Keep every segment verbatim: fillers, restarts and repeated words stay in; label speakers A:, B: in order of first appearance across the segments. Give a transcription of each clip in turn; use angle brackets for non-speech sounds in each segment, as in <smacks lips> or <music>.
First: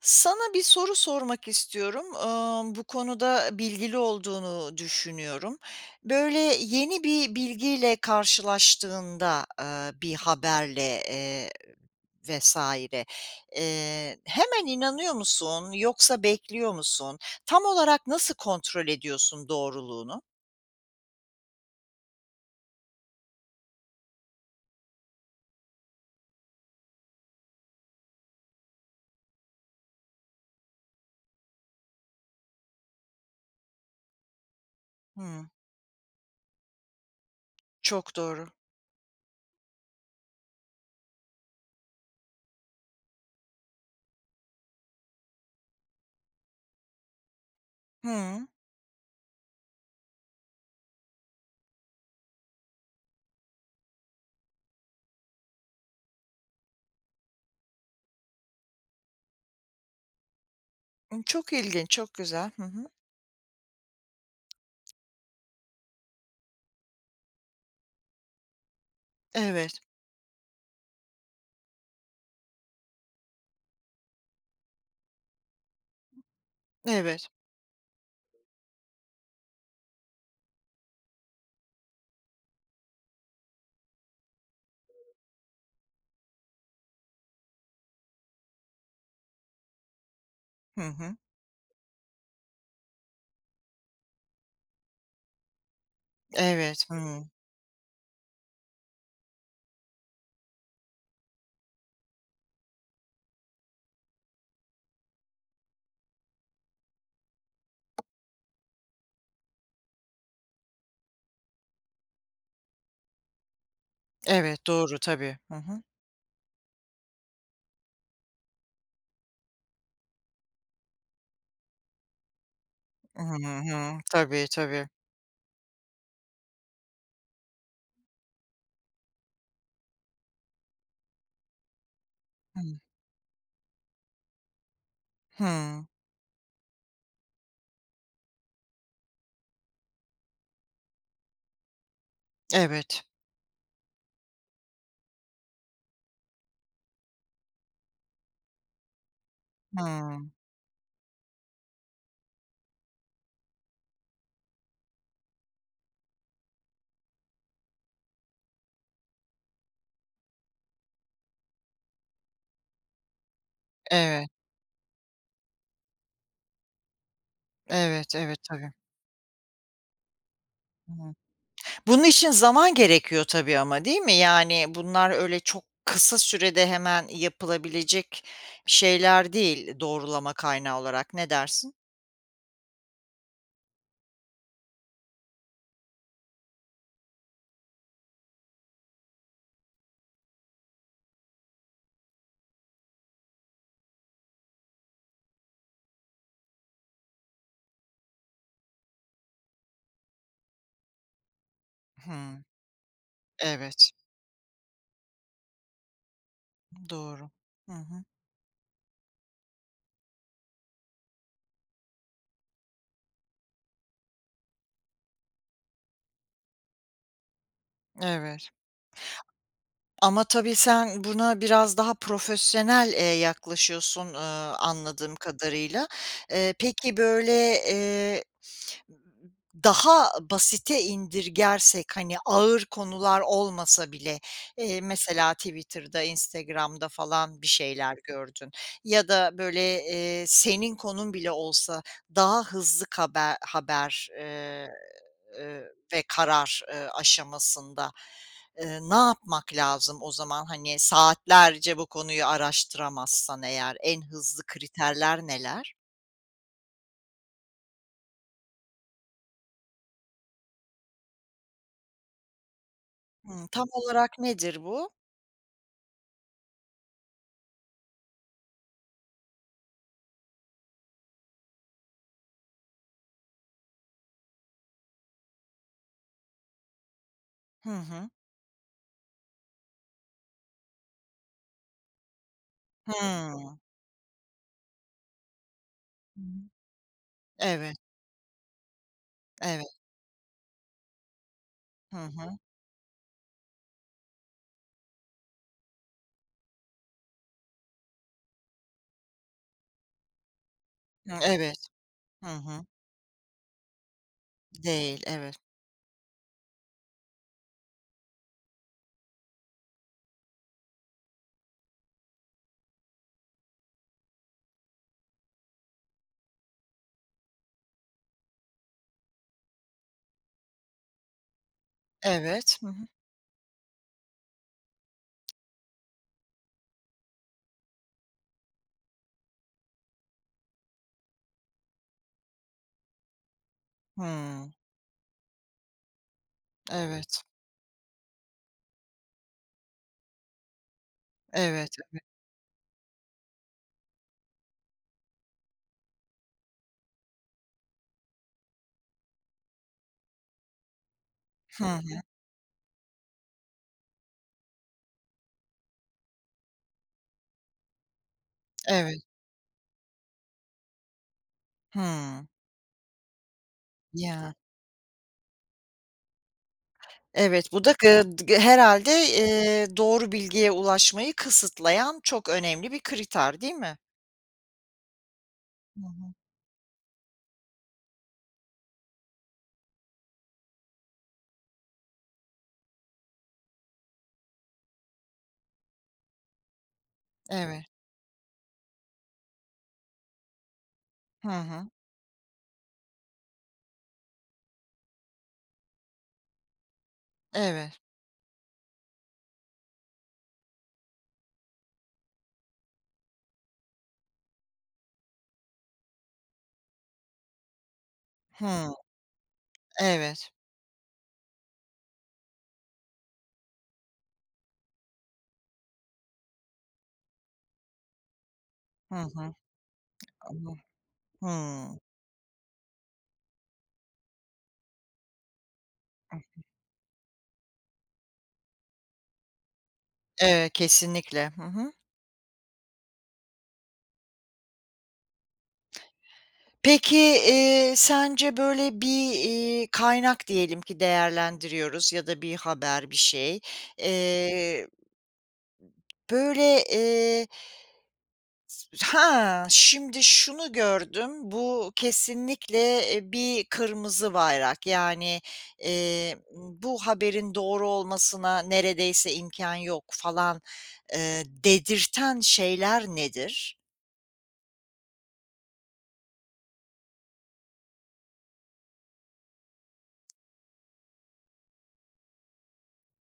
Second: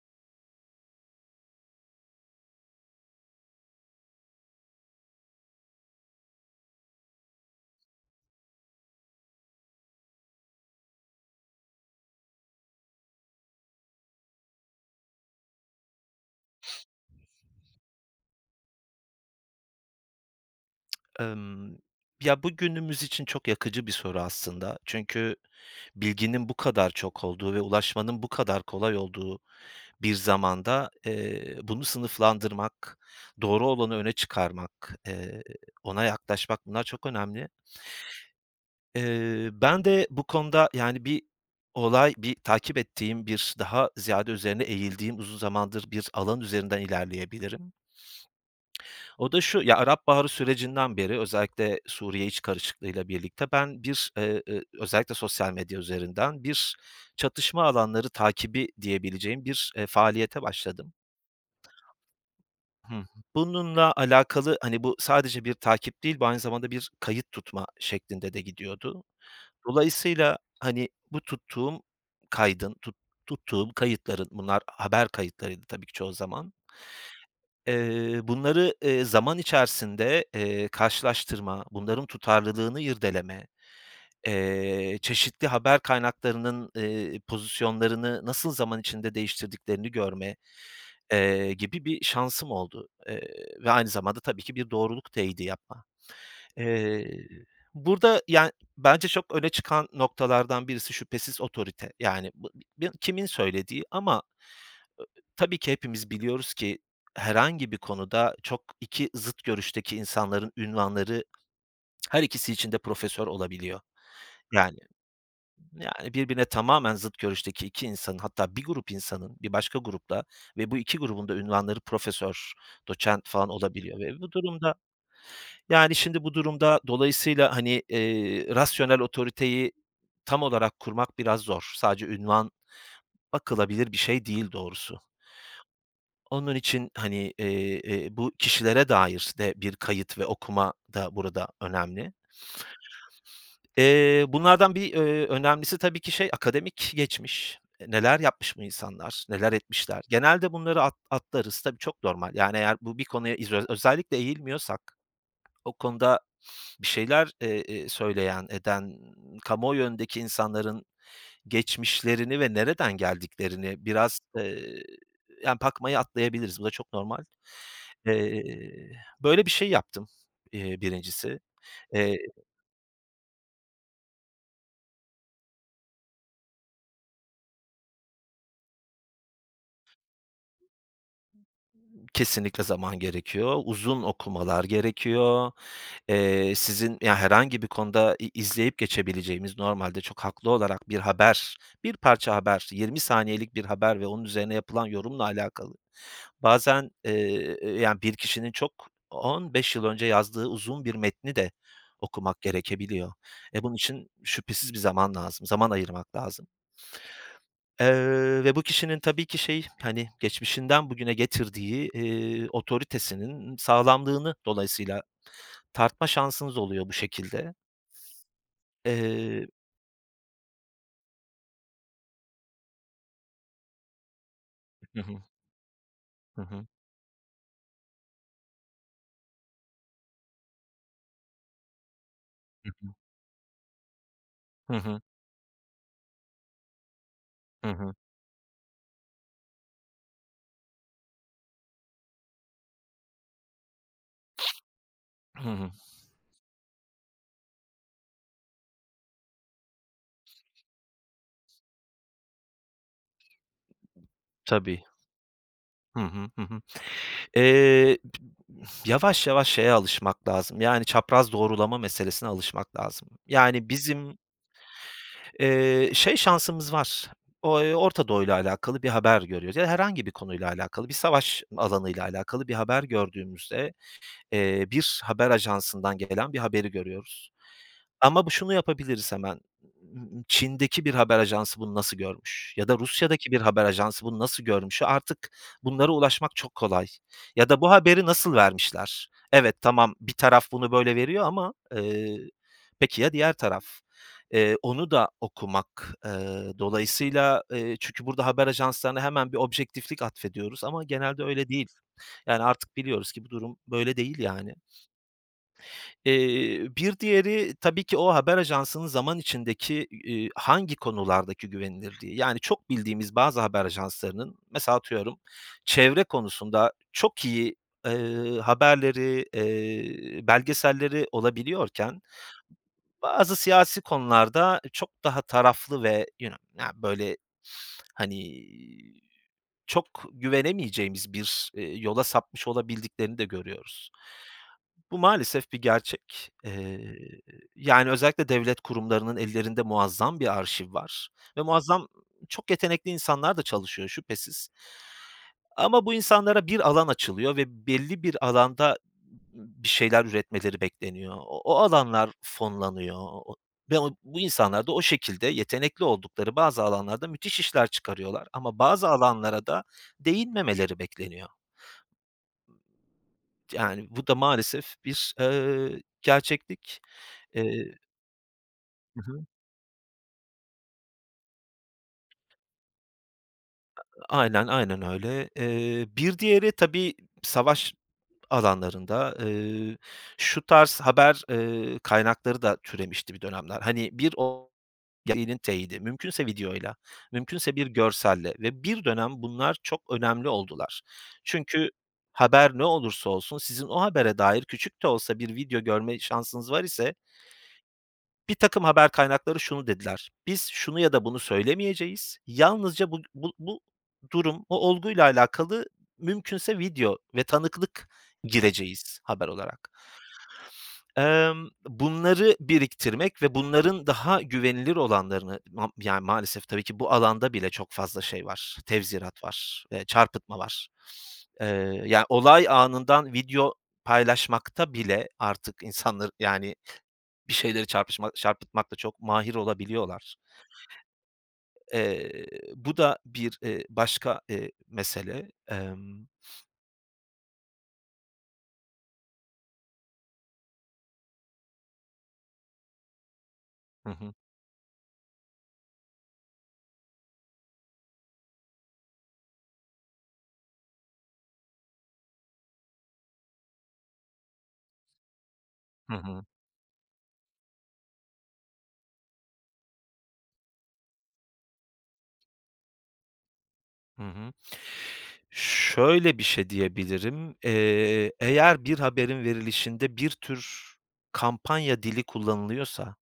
A: Sana bir soru sormak istiyorum. Amm, bu konuda bilgili olduğunu düşünüyorum. Böyle, yeni bir bilgiyle karşılaştığında, aaa, bir haberle, eee, vs. eee, hemen inanıyor musun, yoksa bekliyor musun? Tam olarak nasıl kontrol ediyorsun doğruluğunu?
B: <tsk> Emm, ya, bu günümüz için çok yakıcı bir soru aslında. Çünkü bilginin bu kadar çok olduğu ve ulaşmanın bu kadar kolay olduğu bir zamanda, eee, bunu sınıflandırmak, doğru olanı öne çıkarmak, eee,
A: Hımm.
B: ona yaklaşmak, bunlar çok önemli.
A: Çok doğru.
B: Eee, ben de bu konuda yani, bir olay, bir takip ettiğim, bir daha ziyade üzerine eğildiğim uzun zamandır bir alan üzerinden ilerleyebilirim.
A: Hıı.
B: O da şu, ya, Arap Baharı sürecinden beri özellikle Suriye iç karışıklığıyla birlikte ben bir eee, ııı, özellikle sosyal medya üzerinden, bir çatışma alanları takibi diyebileceğim bir, eee, faaliyete başladım.
A: Hımm, çok ilginç, çok güzel. Hı hı.
B: Bununla alakalı Hani, bu sadece bir takip değil, bu aynı zamanda bir kayıt tutma şeklinde de gidiyordu.
A: Evet.
B: Dolayısıyla, hani, bu tuttuğum kaydın, tut tuttuğum kayıtların, bunlar haber kayıtlarıydı tabii ki çoğu zaman.
A: Evet.
B: Eee, bunları, eee, zaman içerisinde, eee, karşılaştırma, bunların tutarlılığını irdeleme, eee, çeşitli haber kaynaklarının, eee, pozisyonlarını nasıl zaman içinde değiştirdiklerini görme,
A: Hı hı.
B: eee, gibi bir şansım oldu, eee, ve aynı zamanda tabii ki bir doğruluk teyidi yapma.
A: Evet.
B: Eee,
A: Hımm.
B: burada, yani, bence çok öne çıkan noktalardan birisi şüphesiz otorite. Yani, kimin söylediği ama tabii ki hepimiz biliyoruz ki herhangi bir konuda çok iki zıt görüşteki insanların ünvanları <smacks lips> her ikisi için de profesör olabiliyor.
A: Evet,
B: Yani
A: doğru, tabii. Hı hı.
B: yani, birbirine tamamen zıt görüşteki iki insanın hatta bir grup insanın bir başka grupla ve bu iki grubun da ünvanları profesör,
A: Hı
B: doçent falan olabiliyor
A: hı.
B: ve bu
A: Tabii,
B: durumda,
A: tabii.
B: yani, şimdi bu durumda dolayısıyla, hani, eee, rasyonel otoriteyi tam olarak kurmak biraz zor. Sadece ünvan
A: <unintelligible>
B: bakılabilir bir şey değil doğrusu.
A: Hımm.
B: Onun için, hani, eee, eee, bu kişilere dair de bir kayıt ve okuma da burada önemli.
A: Evet.
B: Eee, bunlardan bir, ööö, önemlisi tabii ki şey, akademik geçmiş. E, neler yapmış bu insanlar, neler etmişler?
A: Hımm.
B: Genelde bunları at atlarız. Tabii, çok normal, yani, eğer bu bir konuya izo özellikle eğilmiyorsak o konuda bir şeyler, eee, eee, söyleyen, eden, kamuoyu önündeki insanların geçmişlerini ve nereden geldiklerini biraz,
A: Evet.
B: eee, yani, pakmayı atlayabiliriz, bu da çok normal.
A: Evet, evet.
B: Eee,
A: Tabii.
B: böyle bir şey yaptım, eee,
A: <unintelligible>
B: birincisi.
A: Bunun
B: Eee
A: için zaman gerekiyor tabii ama, değil mi? Yani, bunlar öyle çok kısa sürede hemen yapılabilecek bir şeyler değil, doğrulama kaynağı olarak. Ne dersin?
B: Kesinlikle zaman gerekiyor, uzun okumalar gerekiyor. Eee, sizin, ya, herhangi bir konuda i izleyip geçebileceğimiz normalde çok haklı olarak bir haber, bir parça haber, yirmi saniyelik bir haber ve onun üzerine yapılan yorumla alakalı bazen, eee, yani, bir kişinin çok on beş yıl önce yazdığı uzun bir metni de okumak
A: Hımm.
B: gerekebiliyor. E, bunun
A: Evet.
B: için şüphesiz bir zaman lazım, zaman ayırmak lazım.
A: <unintelligible> Doğru. Hı hı.
B: Eee, ve bu kişinin tabii ki şey, hani, geçmişinden bugüne getirdiği, eee, otoritesinin sağlamlığını dolayısıyla tartma şansınız oluyor bu şekilde.
A: Evet.
B: Eee
A: Ama tabii sen buna biraz daha profesyonel, eee, yaklaşıyorsun, ııı,
B: Hı
A: anladığım
B: hı.
A: kadarıyla.
B: Hı
A: Eee,
B: hı.
A: peki, böyle, eee, daha basite indirgersek, hani, ağır
B: Hı hı.
A: konular olmasa bile,
B: Hı
A: eee,
B: hı.
A: mesela Twitter'da, Instagram'da falan bir
B: Hı hı.
A: şeyler gördün ya da, böyle, eee, senin konun bile olsa daha hızlı kabe haber, eee,
B: <sniffs> Hı
A: eee,
B: hı.
A: ve karar, eee, aşamasında, eee, ne yapmak lazım o zaman? Hani, saatlerce bu konuyu araştıramazsan eğer en hızlı
B: Tabii.
A: kriterler neler?
B: Hı hı, hı hı. Eee, yavaş yavaş şeye alışmak lazım, yani, çapraz doğrulama meselesine alışmak lazım.
A: Hımm. Tam
B: Yani, bizim
A: olarak nedir bu?
B: eee, şey, şansımız var o eee, Orta Doğu'yla alakalı bir haber görüyoruz, ya, herhangi bir konuyla alakalı, bir savaş alanıyla alakalı bir haber gördüğümüzde, eee, bir haber ajansından gelen bir haberi görüyoruz.
A: Hı hı.
B: Ama bu şunu yapabiliriz hemen, Çin'deki bir haber ajansı bunu nasıl görmüş ya da Rusya'daki bir
A: Hımm.
B: haber ajansı bunu nasıl görmüş? Artık bunlara
A: Hı hı.
B: ulaşmak çok kolay ya da bu
A: Evet.
B: haberi nasıl vermişler? Evet,
A: Evet.
B: tamam, bir taraf bunu böyle veriyor ama,
A: Hı
B: eee,
A: hı.
B: peki ya diğer taraf? Eee, onu da okumak, eee, dolayısıyla Eee, çünkü burada haber ajanslarına hemen bir objektiflik atfediyoruz ama
A: Hımm,
B: genelde öyle değil.
A: evet. Hı
B: Yani,
A: hı.
B: artık biliyoruz ki bu durum böyle değil, yani.
A: Değil, evet.
B: Eee, bir diğeri tabii ki o haber ajansının zaman içindeki, iii, hangi konulardaki güvenilirliği. Yani, çok bildiğimiz bazı haber ajanslarının mesela, atıyorum, çevre konusunda çok iyi, eee, haberleri, eee, belgeselleri olabiliyorken
A: Evet. Hı hı.
B: bazı siyasi konularda çok daha taraflı ve yuno na böyle, <sniffs> hani, çok güvenemeyeceğimiz bir, eee, yola sapmış olabildiklerini de görüyoruz.
A: Hımm.
B: Bu maalesef bir gerçek. Eee,
A: Evet.
B: yani, özellikle devlet kurumlarının ellerinde muazzam bir arşiv var ve
A: Evet,
B: muazzam
A: tabii.
B: çok yetenekli insanlar da çalışıyor, şüphesiz. Ama bu insanlara bir alan açılıyor ve belli bir alanda bir şeyler üretmeleri bekleniyor. O o
A: Hı hı.
B: alanlar fonlanıyor o o ve o bu insanlar da o şekilde yetenekli oldukları bazı alanlarda müthiş işler çıkarıyorlar ama bazı
A: Evet.
B: alanlara da değinmemeleri bekleniyor.
A: Hımm.
B: Yani, bu da
A: Ya.
B: maalesef bir, ııı, gerçeklik.
A: Evet. Bu da
B: Eee
A: gıd gı herhâlde,
B: Hı hı.
A: eee, doğru bilgiye ulaşmayı kısıtlayan çok önemli bir kriter, değil mi?
B: Aynen, aynen öyle.
A: Hı
B: Eee,
A: hı.
B: bir diğeri tabii savaş alanlarında, eee, şu tarz haber, eee, kaynakları da türemişti bir dönemler. Hani, bir o yayının teyidi mümkünse videoyla, mümkünse
A: Evet.
B: bir görselle ve bir dönem bunlar çok önemli oldular.
A: Hı hı.
B: Çünkü haber ne olursa olsun, sizin o habere dair küçük de olsa bir video görme şansınız var ise
A: Evet.
B: birtakım haber kaynakları şunu dediler, "Biz şunu ya da bunu söylemeyeceğiz, yalnızca bu bu bu durum, o olguyla alakalı mümkünse video ve tanıklık
A: Hımm.
B: gireceğiz haber olarak.
A: Evet.
B: Emm, bunları biriktirmek ve bunların daha güvenilir olanlarını mam yani, maalesef tabii ki bu alanda bile çok fazla şey var,
A: Hı
B: tevzirat
A: hı.
B: var, eee, çarpıtma
A: Ama
B: var. Eee,
A: Hımm.
B: ya, olay anından video paylaşmakta bile artık insanları
A: <unintelligible>
B: Yani, bir şeyleri çarpışma çarpıtmakta çok mahir olabiliyorlar.
A: Evet, kesinlikle. Hı hı.
B: Eee, bu da bir, eee, başka, eee, mesele. Emm.
A: Peki, eee, sence, böyle, bir, iii, kaynak diyelim ki değerlendiriyoruz ya da bir haber, bir şey,
B: Hı hı.
A: eee, böyle, eee "Ha, şimdi şunu gördüm. Bu kesinlikle, eee, bir kırmızı bayrak. Yani,
B: Hı
A: eee,
B: hı.
A: bu haberin doğru olmasına neredeyse imkân yok." falan, eee, dedirten şeyler nedir?
B: Hı hı. Şöyle bir şey diyebilirim, eee, eğer bir haberin verilişinde bir tür kampanya dili kullanılıyorsa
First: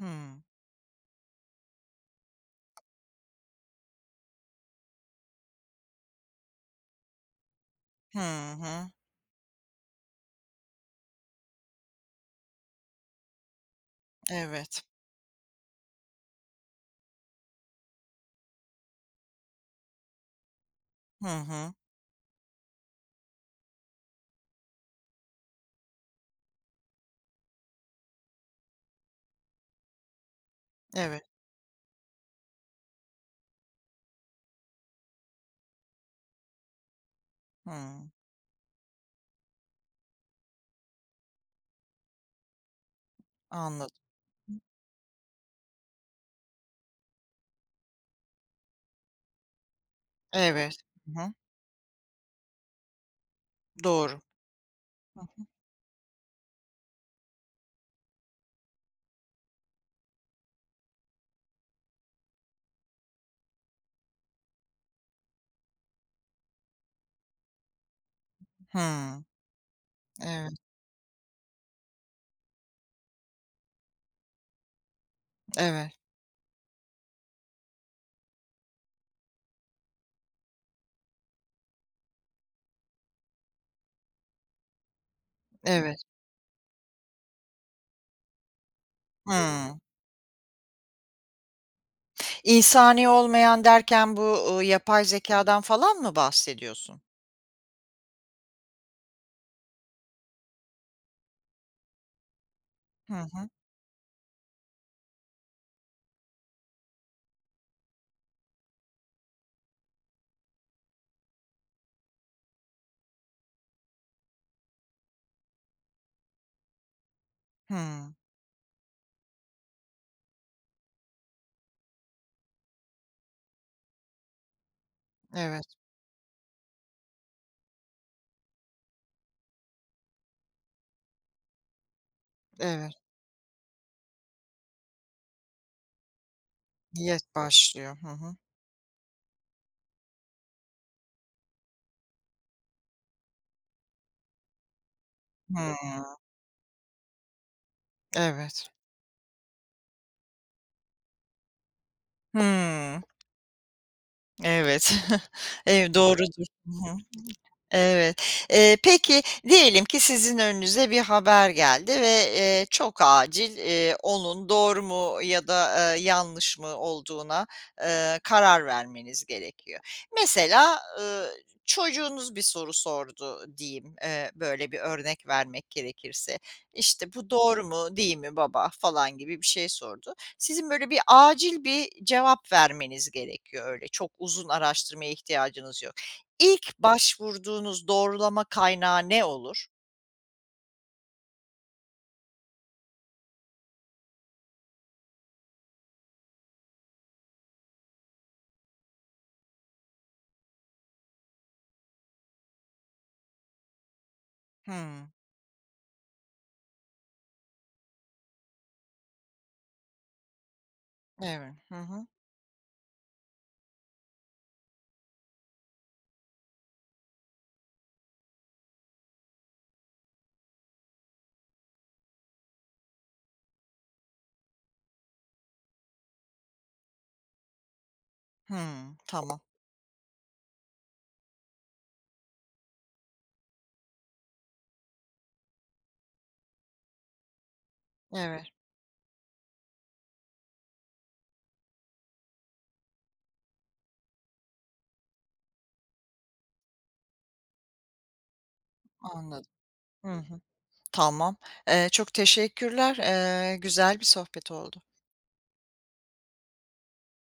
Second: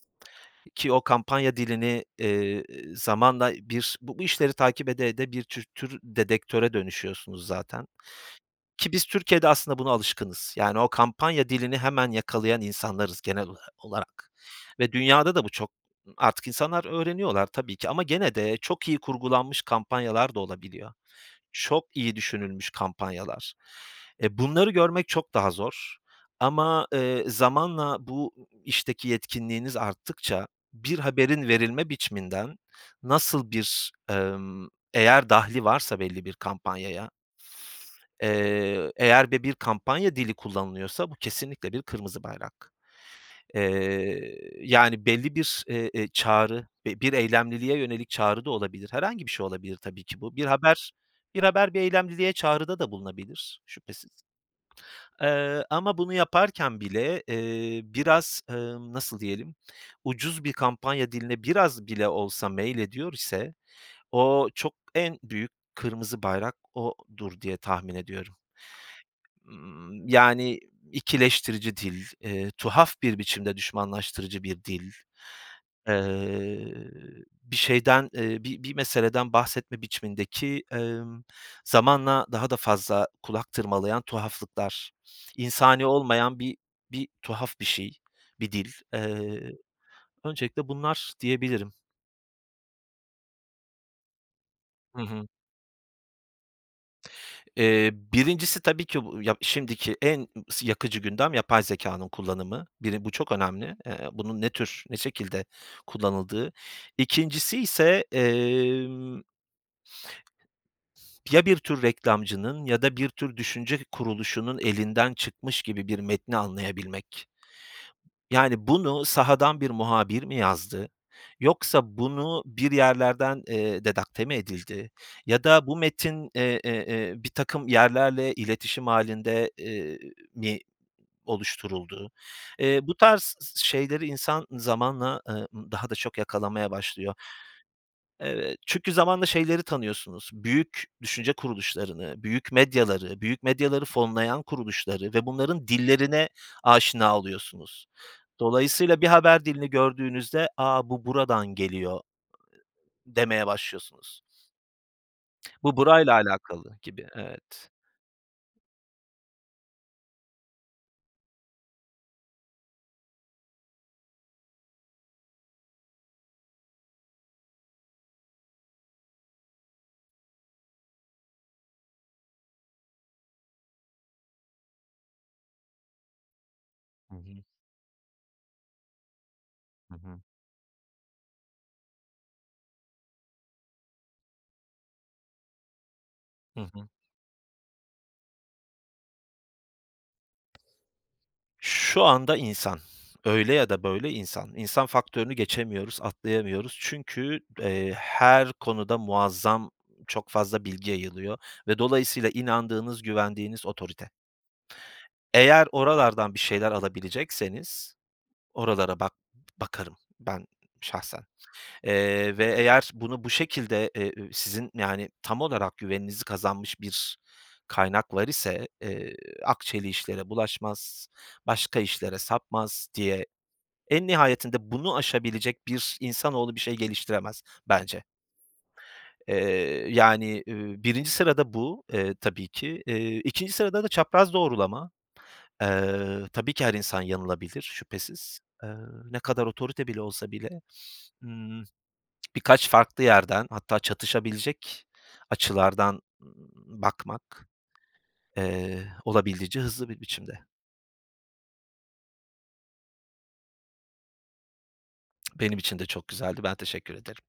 A: Hımm.
B: ki o kampanya dilini, eee, zamanla bir bu bu işleri takip ede ede bir tür tür dedektöre dönüşüyorsunuz zaten
A: Hı hı.
B: ki biz Türkiye'de aslında buna alışkınız. Yani, o kampanya dilini hemen yakalayan insanlarız genel ola olarak
A: Evet.
B: ve dünyada da bu çok. Artık insanlar öğreniyorlar tabii ki ama gene de çok iyi kurgulanmış kampanyalar da olabiliyor.
A: Hı hı.
B: Çok iyi düşünülmüş kampanyalar. E, bunları görmek çok daha zor ama, eee, zamanla bu işteki yetkinliğiniz arttıkça, bir
A: Evet.
B: haberin verilme biçiminden nasıl bir, emm Eğer dahli varsa belli bir kampanyaya
A: Hımm.
B: eee, eğer de bir kampanya dili kullanılıyorsa, bu kesinlikle bir kırmızı bayrak.
A: Anladım.
B: Eee, yani, belli bir, e eee, çağrı ve bir eylemliliğe yönelik çağrı da olabilir. Herhangi bir şey olabilir tabii ki bu. Bir
A: Evet.
B: haber
A: Hı hı.
B: bir haber, bir eylemliliğe çağrıda da bulunabilir, şüphesiz.
A: Doğru. Hı hı.
B: Eee, ama bunu yaparken bile, eee, biraz, ımm, nasıl diyelim, ucuz bir kampanya diline biraz bile olsa meylediyor ise o çok en büyük kırmızı bayrak odur diye tahmin ediyorum.
A: Hımm.
B: Imm,
A: Evet.
B: yani, ikileştirici dil, eee, tuhaf bir biçimde düşmanlaştırıcı bir dil,
A: Evet.
B: eee, bir şeyden, eee, bi bir meseleden bahsetme biçimindeki, emm, zamanla daha da fazla kulak tırmalayan tuhaflıklar, insani
A: Evet.
B: olmayan bir bir tuhaf bir şey, bir dil. Eee,
A: Hımm.
B: öncelikle bunlar diyebilirim.
A: İnsani olmayan derken bu, uuu,
B: Hı
A: yapay
B: hı.
A: zekâdan falan mı bahsediyorsun?
B: Eee, birincisi tabii ki bu, ya, şimdiki en sı yakıcı gündem, yapay zekânın kullanımı. Biri bu
A: Hı
B: çok
A: hı.
B: önemli. Eee, bunun ne tür, ne şekilde kullanıldığı. İkincisiyse, emm. <sniffs> Ya, bir tür reklamcının ya da bir tür düşünce kuruluşunun elinden çıkmış gibi bir metni anlayabilmek.
A: Hıı.
B: Yani, bunu sahadan bir muhabir mi yazdı? Yoksa bunu bir yerlerden, eee, dedakte mi edildi? Ya da
A: Evet.
B: bu metin, e e eee, birtakım yerlerle iletişim hâlinde, eee, mi oluşturuldu? Eee,
A: Evet.
B: bu tarz s şeyleri insan zamanla, eee, daha da çok yakalamaya başlıyor.
A: Diye başlıyor. Hı hı.
B: Evet, çünkü zamanla şeyleri tanıyorsunuz, büyük düşünce kuruluşlarını, büyük medyaları, büyük medyaları fonlayan kuruluşları ve bunların
A: Hımm.
B: dillerine aşina oluyorsunuz.
A: Evet.
B: Dolayısıyla bir haber dilini gördüğünüzde “A, bu buradan geliyor!”
A: Hıı.
B: demeye başlıyorsunuz.
A: Evet. <chuckles>
B: <smacks lips> Bu,
A: Ev
B: burayla
A: doğrudur. Hı
B: alakalı
A: hı.
B: gibi, evet.
A: Evet. Eee, peki, diyelim ki sizin önünüze bir haber geldi ve, eee, çok acil, eee, onun doğru mu ya da, aaa, yanlış mı olduğuna, eee, karar vermeniz gerekiyor. Mesela, ııı, çocuğunuz bir soru sordu diyeyim, eee, böyle bir örnek vermek gerekirse, işte,
B: Hı
A: “Bu
B: hı.
A: doğru mu, değil mi baba?“ falan gibi bir şey
B: Hı
A: sordu.
B: hı.
A: Sizin böyle bir acil bir cevap vermeniz gerekiyor. Öyle çok uzun araştırmaya ihtiyacınız yok.
B: Hı
A: İlk
B: hı.
A: başvurduğunuz doğrulama kaynağı ne olur?
B: Şu anda, insan öyle ya da böyle insan. İnsan faktörünü geçemiyoruz, atlayamıyoruz. Çünkü, eee, her konuda muazzam çok fazla bilgi yayılıyor ve dolayısıyla inandığınız, güvendiğiniz otorite.
A: Hımm.
B: Eğer oralardan bir şeyler alabilecekseniz oralara bak bakarım ben şahsen,
A: Eve Hı hı.
B: eee, ve eğer bunu bu şekilde e ü sizin, yani, tam olarak güveninizi kazanmış bir kaynaklar ise, eee, akçeli işlere bulaşmaz, başka işlere sapmaz diye en nihayetinde bunu aşabilecek bir insanoğlu bir şey geliştiremez, bence.
A: Hıı. Tamam.
B: Eee, yani, iii, birinci sırada bu, eee, tabii ki. Eee, ikinci sırada da çapraz doğrulama. Eee, tabii ki her insan yanılabilir, şüphesiz.
A: Eve
B: Eee, ne kadar otorite bile olsa bile, ımm, <smacks lips> birkaç farklı yerden hatta çatışabilecek açılardan, ımm, bakmak, eee,
A: Anladım.
B: olabildiğince hızlı bir
A: Hı
B: biçimde.
A: hı. Tamam. Eee, çok teşekkürler. Eee, güzel bir sohbet oldu.
B: <smacks lips> Benim için de çok güzeldi, ben teşekkür ederim.